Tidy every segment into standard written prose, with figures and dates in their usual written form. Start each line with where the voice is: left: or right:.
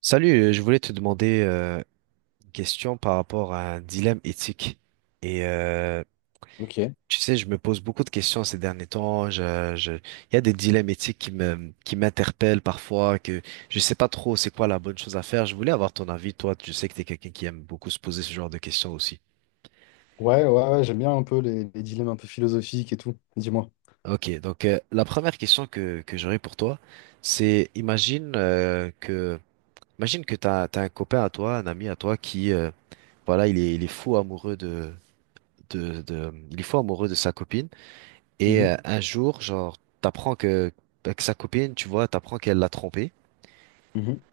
right: Salut, je voulais te demander une question par rapport à un dilemme éthique. Et euh,
left: Ok.
right: tu sais, je me pose beaucoup de questions ces derniers temps. Il y a des dilemmes éthiques qui m'interpellent parfois, que je sais pas trop c'est quoi la bonne chose à faire. Je voulais avoir ton avis. Toi, tu sais que t'es quelqu'un qui aime beaucoup se poser ce genre de questions aussi.
left: Ouais, ouais, ouais, j'aime bien un peu les dilemmes un peu philosophiques et tout. Dis-moi.
right: Ok, donc la première question que j'aurais pour toi, c'est imagine que imagine que t'as un copain à toi, un ami à toi qui, voilà, il est fou amoureux de il est fou amoureux de sa copine.
left: Mhm,
right: Un jour, genre, t'apprends que sa copine, tu vois, t'apprends qu'elle l'a trompé,
left: mhm,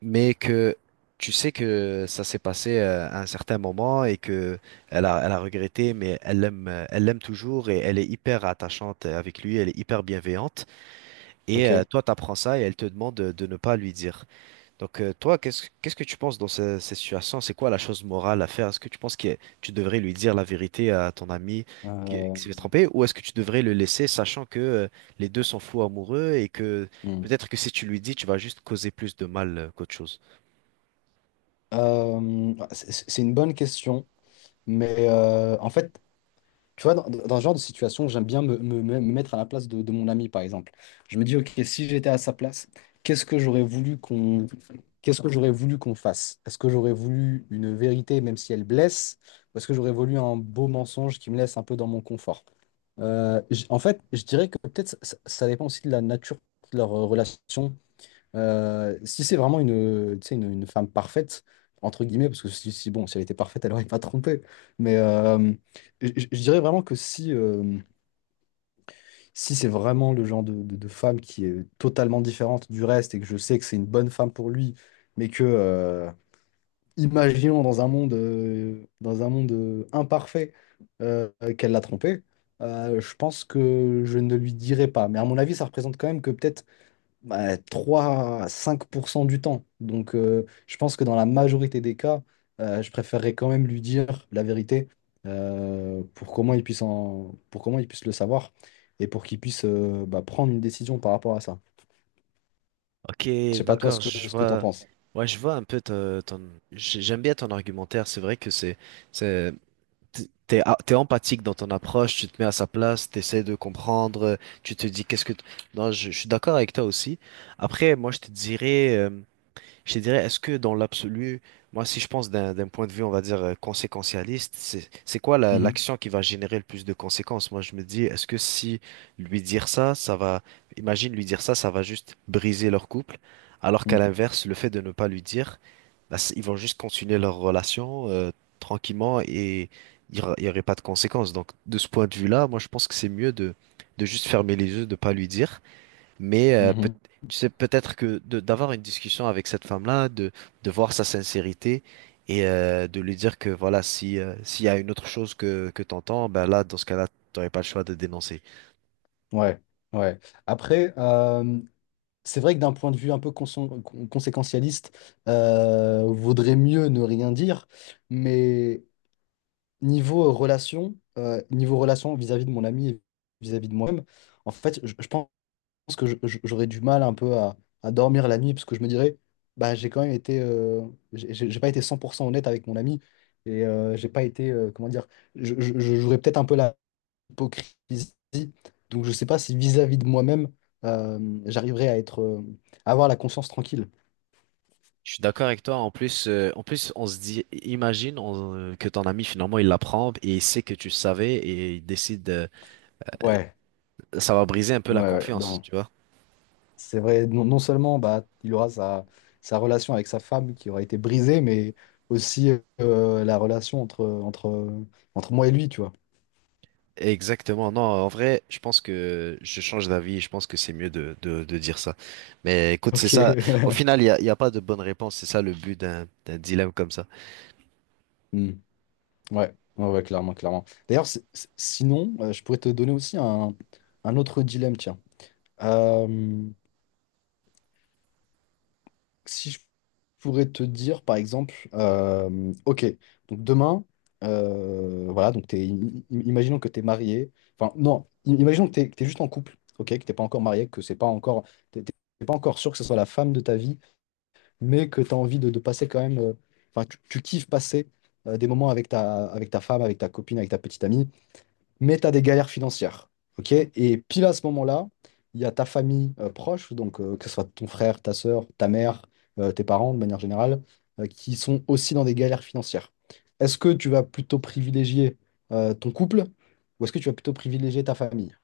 right: mais que tu sais que ça s'est passé à un certain moment et que elle a regretté, mais elle l'aime toujours et elle est hyper attachante avec lui, elle est hyper bienveillante.
left: Ok.
right: Toi, t'apprends ça et elle te demande de ne pas lui dire. Donc toi, qu'est-ce que tu penses dans cette situation? C'est quoi la chose morale à faire? Est-ce que tu penses que tu devrais lui dire la vérité à ton ami
left: Euh,
right: qui s'est fait tromper, ou est-ce que tu devrais le laisser, sachant que les deux sont fous amoureux et que
left: hmm.
right: peut-être que si tu lui dis, tu vas juste causer plus de mal qu'autre chose.
left: C'est une bonne question, mais en fait, tu vois, dans ce genre de situation, j'aime bien me mettre à la place de, mon ami, par exemple. Je me dis, OK, si j'étais à sa place, qu'est-ce que j'aurais voulu qu'on qu'est-ce que j'aurais voulu qu'on fasse? Est-ce que j'aurais voulu une vérité, même si elle blesse, ou est-ce que j'aurais voulu un beau mensonge qui me laisse un peu dans mon confort? En fait, je dirais que peut-être ça dépend aussi de la nature de leur relation, si c'est vraiment une, tu sais, une femme parfaite, entre guillemets, parce que si, si, bon, si elle était parfaite, elle n'aurait pas trompé. Mais je dirais vraiment que si, si c'est vraiment le genre de, de femme qui est totalement différente du reste et que je sais que c'est une bonne femme pour lui, mais que, imaginons dans un monde imparfait, euh, qu'elle l'a trompé, je pense que je ne lui dirais pas. Mais à mon avis, ça représente quand même que peut-être bah, 3 à 5% du temps. Donc, je pense que dans la majorité des cas, je préférerais quand même lui dire la vérité pour comment il puisse le savoir et pour qu'il puisse bah, prendre une décision par rapport à ça.
right: Ok,
left: Je sais pas toi ce
right: d'accord,
left: que,
right: je
left: t'en
right: vois.
left: penses.
right: Ouais, je vois un peu j'aime bien ton argumentaire. C'est vrai que c'est- T'es, t'es empathique dans ton approche, tu te mets à sa place, t'essaies de comprendre, tu te dis non, je suis d'accord avec toi aussi. Après, moi, je te dirais, est-ce que dans l'absolu, moi, si je pense d'un point de vue, on va dire, conséquentialiste, c'est quoi
left: Mhm.
right: l'action qui va générer le plus de conséquences? Moi, je me dis, est-ce que si lui dire ça, ça va, imagine lui dire ça, ça va juste briser leur couple, alors qu'à
left: Mhm.
right: l'inverse, le fait de ne pas lui dire, bah, ils vont juste continuer leur relation tranquillement et il y aurait pas de conséquences. Donc, de ce point de vue-là, moi, je pense que c'est mieux de juste fermer les yeux, de pas lui dire. Mais
left: Mhm.
right: tu sais, peut-être d'avoir une discussion avec cette femme-là, de voir sa sincérité et de lui dire que voilà, si, s'il y a une autre chose que t'entends, ben là, dans ce cas-là, t'aurais pas le choix de dénoncer.
left: Ouais, ouais. Après, c'est vrai que d'un point de vue un peu conséquentialiste, vaudrait mieux ne rien dire, mais niveau relation, niveau relation vis-à-vis de mon ami et vis-à-vis de moi-même, en fait, je pense que j'aurais du mal un peu à dormir la nuit parce que je me dirais, bah, j'ai quand même été, j'ai pas été 100% honnête avec mon ami et j'ai pas été, comment dire, je jouerais peut-être un peu la hypocrisie. Donc, je sais pas si vis-à-vis de moi-même, j'arriverais à être, à avoir la conscience tranquille.
right: Je suis d'accord avec toi. En plus, on se dit, imagine que ton ami finalement il l'apprend et il sait que tu savais et il décide.
left: Ouais,
right: Ça va briser un peu
left: ouais,
right: la
left: ouais,
right: confiance,
left: non.
right: tu vois.
left: C'est vrai, non, non seulement bah, il aura sa relation avec sa femme qui aura été brisée, mais aussi la relation entre moi et lui, tu vois.
right: Exactement, non, en vrai, je pense que je change d'avis, je pense que c'est mieux de dire ça. Mais écoute, c'est
left: Ok.
right: ça, au final, il y a pas de bonne réponse, c'est ça le but d'un dilemme comme ça.
left: Hmm. Ouais. Ouais, ouais, clairement, clairement. D'ailleurs, sinon, je pourrais te donner aussi un autre dilemme, tiens. Euh, Si je pourrais te dire, par exemple, ok, donc demain, voilà, donc t'es, imaginons que tu es marié, enfin non, imaginons que tu es, juste en couple, ok, que t'es pas encore marié, que c'est pas encore, t'es t'es- t'es pas encore sûr que ce soit la femme de ta vie, mais que tu as envie de, passer quand même, enfin tu kiffes passer des moments avec ta, femme, avec ta copine, avec ta petite amie, mais tu as des galères financières. Ok. Et pile à ce moment-là, il y a ta famille proche, donc que ce soit ton frère, ta sœur, ta mère, tes parents de manière générale, qui sont aussi dans des galères financières. Est-ce que tu vas plutôt privilégier ton couple ou est-ce que tu vas plutôt privilégier ta famille?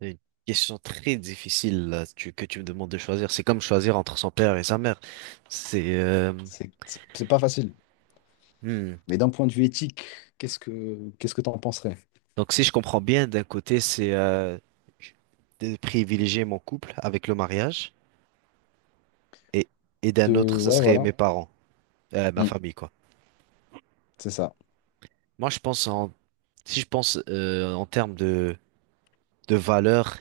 right: Une question très difficile là, que tu me demandes de choisir, c'est comme choisir entre son père et sa mère. C'est... euh,
left: C'est pas facile.
right: hmm.
left: Mais d'un point de vue éthique, qu'est-ce que t'en penserais?
right: Donc si je comprends bien, d'un côté, c'est de privilégier mon couple avec le mariage, et, et d'un autre, ça
left: Ouais,
right: serait
left: voilà.
right: mes parents, ma
left: Mm,
right: famille, quoi.
left: c'est ça.
right: Moi, je pense en... Si je pense en termes de de valeurs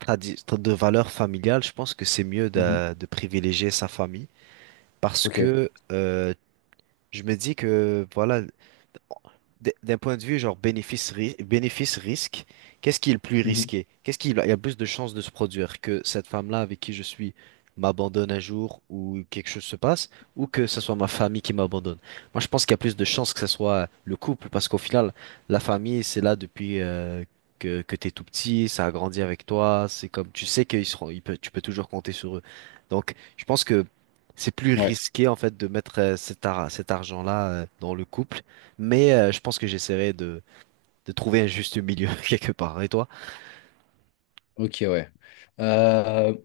right: de valeurs familiales, je pense que c'est mieux
left: Mhm.
right: de privilégier sa famille parce
left: Ok.
right: que je me dis que, voilà, d'un point de vue genre bénéfice-risque, qu'est-ce qui est le plus
left: Mhm.
right: risqué? Qu'est-ce qui il y a plus de chances de se produire? Que cette femme-là avec qui je suis m'abandonne un jour ou quelque chose se passe, ou que ce soit ma famille qui m'abandonne. Moi, je pense qu'il y a plus de chances que ce soit le couple, parce qu'au final, la famille, c'est là depuis euh, que t'es tout petit, ça a grandi avec toi, c'est comme, tu sais qu'ils seront, tu peux toujours compter sur eux. Donc, je pense que c'est plus
left: Ouais.
right: risqué en fait de mettre euh, cet argent-là dans le couple, mais je pense que j'essaierai de trouver un juste milieu quelque part. Et toi?
left: Ok, ouais. Euh,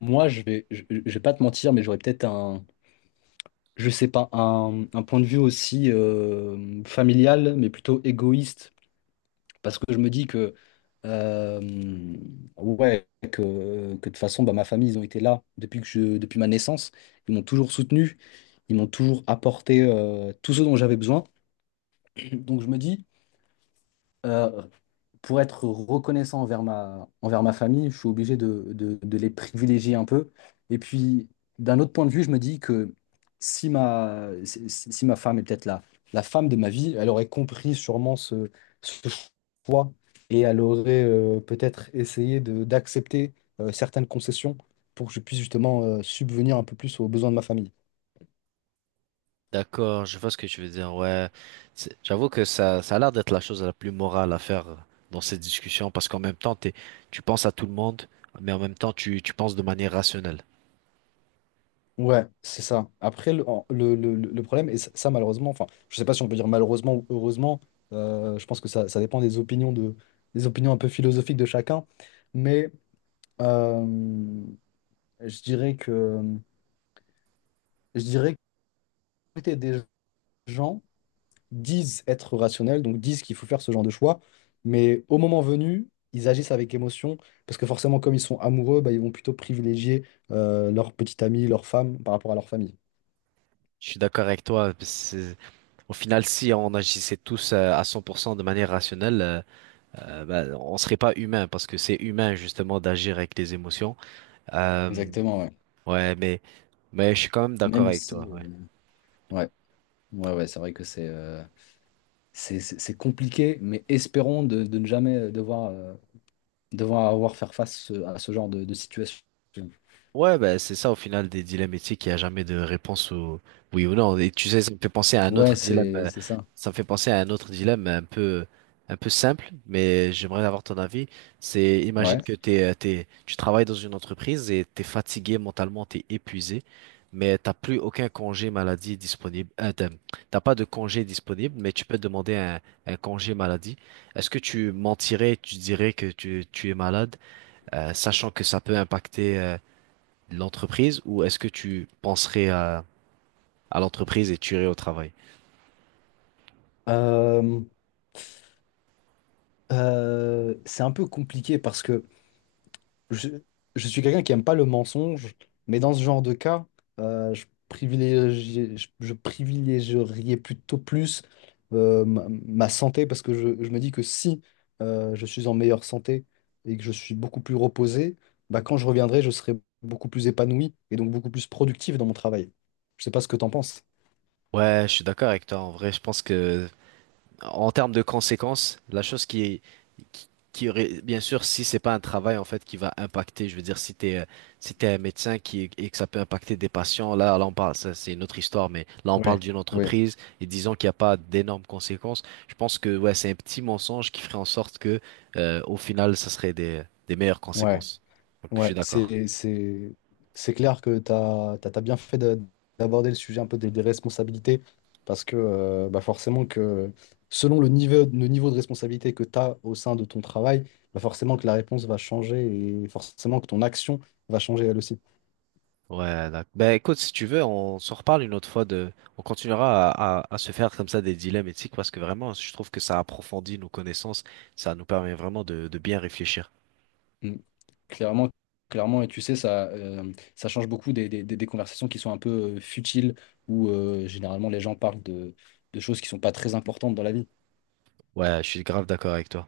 left: moi, je vais pas te mentir, mais j'aurais peut-être un, je sais pas, un point de vue aussi familial, mais plutôt égoïste, parce que je me dis que, euh, ouais, que de toute façon, bah, ma famille, ils ont été là depuis ma naissance. Ils m'ont toujours soutenu, ils m'ont toujours apporté tout ce dont j'avais besoin. Donc je me dis, euh, pour être reconnaissant envers ma famille, je suis obligé de, les privilégier un peu. Et puis, d'un autre point de vue, je me dis que si ma femme est peut-être la, femme de ma vie, elle aurait compris sûrement ce, ce choix et elle aurait peut-être essayé d'accepter certaines concessions pour que je puisse justement subvenir un peu plus aux besoins de ma famille.
right: D'accord, je vois ce que tu veux dire. Ouais, c'est- j'avoue que ça a l'air d'être la chose la plus morale à faire dans cette discussion parce qu'en même temps, t'es, tu penses à tout le monde, mais en même temps, tu penses de manière rationnelle.
left: Ouais, c'est ça. Après, le, en- le, le problème, et ça, malheureusement, enfin, je sais pas si on peut dire malheureusement ou heureusement, je pense que ça dépend des opinions de, des opinions un peu philosophiques de chacun, mais euh, je dirais que, je dirais que la majorité des gens disent être rationnels, donc disent qu'il faut faire ce genre de choix, mais au moment venu, ils agissent avec émotion, parce que forcément, comme ils sont amoureux, bah, ils vont plutôt privilégier leur petite amie, leur femme par rapport à leur famille.
right: Je suis d'accord avec toi. Au final, si on agissait tous à 100% de manière rationnelle, bah, on serait pas humain parce que c'est humain justement d'agir avec les émotions. Euh,
left: Exactement, ouais.
right: ouais, mais je suis quand même d'accord
left: Même
right: avec
left: si,
right: toi. Ouais.
left: euh, ouais. Ouais, ouais, c'est vrai que c'est c'est compliqué, mais espérons de, ne jamais devoir avoir faire face à ce genre de, situation.
right: Ouais, bah, c'est ça au final des dilemmes éthiques, il n'y a jamais de réponse au oui ou non. Et tu sais, ça me fait penser à un
left: Ouais,
right: autre dilemme,
left: c'est
right: euh,
left: ça.
right: ça me fait penser à un autre dilemme un peu simple, mais j'aimerais avoir ton avis. C'est, imagine
left: Ouais.
right: que t'es, tu travailles dans une entreprise et t'es fatigué mentalement, t'es épuisé, mais t'as plus aucun congé maladie disponible. T'as pas de congé disponible, mais tu peux demander un congé maladie. Est-ce que tu mentirais, tu dirais que tu es malade, sachant que ça peut impacter l'entreprise ou est-ce que tu penserais à l'entreprise et tu irais au travail?
left: Euh, c'est un peu compliqué parce que je, je suis quelqu'un qui aime pas le mensonge, mais dans ce genre de cas, je privilégierais plutôt plus ma, santé parce que je me dis que si je suis en meilleure santé et que je suis beaucoup plus reposé, bah, quand je reviendrai, je serai beaucoup plus épanoui et donc beaucoup plus productif dans mon travail. Je sais pas ce que tu en penses.
right: Ouais, je suis d'accord avec toi. En vrai, je pense que en termes de conséquences, la chose qui, qui aurait bien sûr si c'est pas un travail en fait qui va impacter, je veux dire si t'es si t'es un médecin qui et que ça peut impacter des patients, là on parle ça c'est une autre histoire, mais là on parle
left: Ouais,
right: d'une
left: ouais,
right: entreprise et disons qu'il n'y a pas d'énormes conséquences. Je pense que ouais c'est un petit mensonge qui ferait en sorte que au final ça serait des meilleures
left: ouais.
right: conséquences. Donc je
left: Ouais,
right: suis d'accord.
left: c'est clair que tu as, bien fait d'aborder le sujet un peu des, responsabilités, parce que bah forcément que selon le niveau de responsabilité que tu as au sein de ton travail, bah forcément que la réponse va changer et forcément que ton action va changer elle aussi.
right: Ouais, d'accord. Ben écoute, si tu veux, on s'en reparle une autre fois de, on continuera à se faire comme ça des dilemmes éthiques parce que vraiment, je trouve que ça approfondit nos connaissances, ça nous permet vraiment de bien réfléchir.
left: Mm. Clairement, clairement, et tu sais, ça change beaucoup des conversations qui sont un peu futiles, où généralement les gens parlent de, choses qui sont pas très importantes dans la vie.
right: Ouais, je suis grave d'accord avec toi.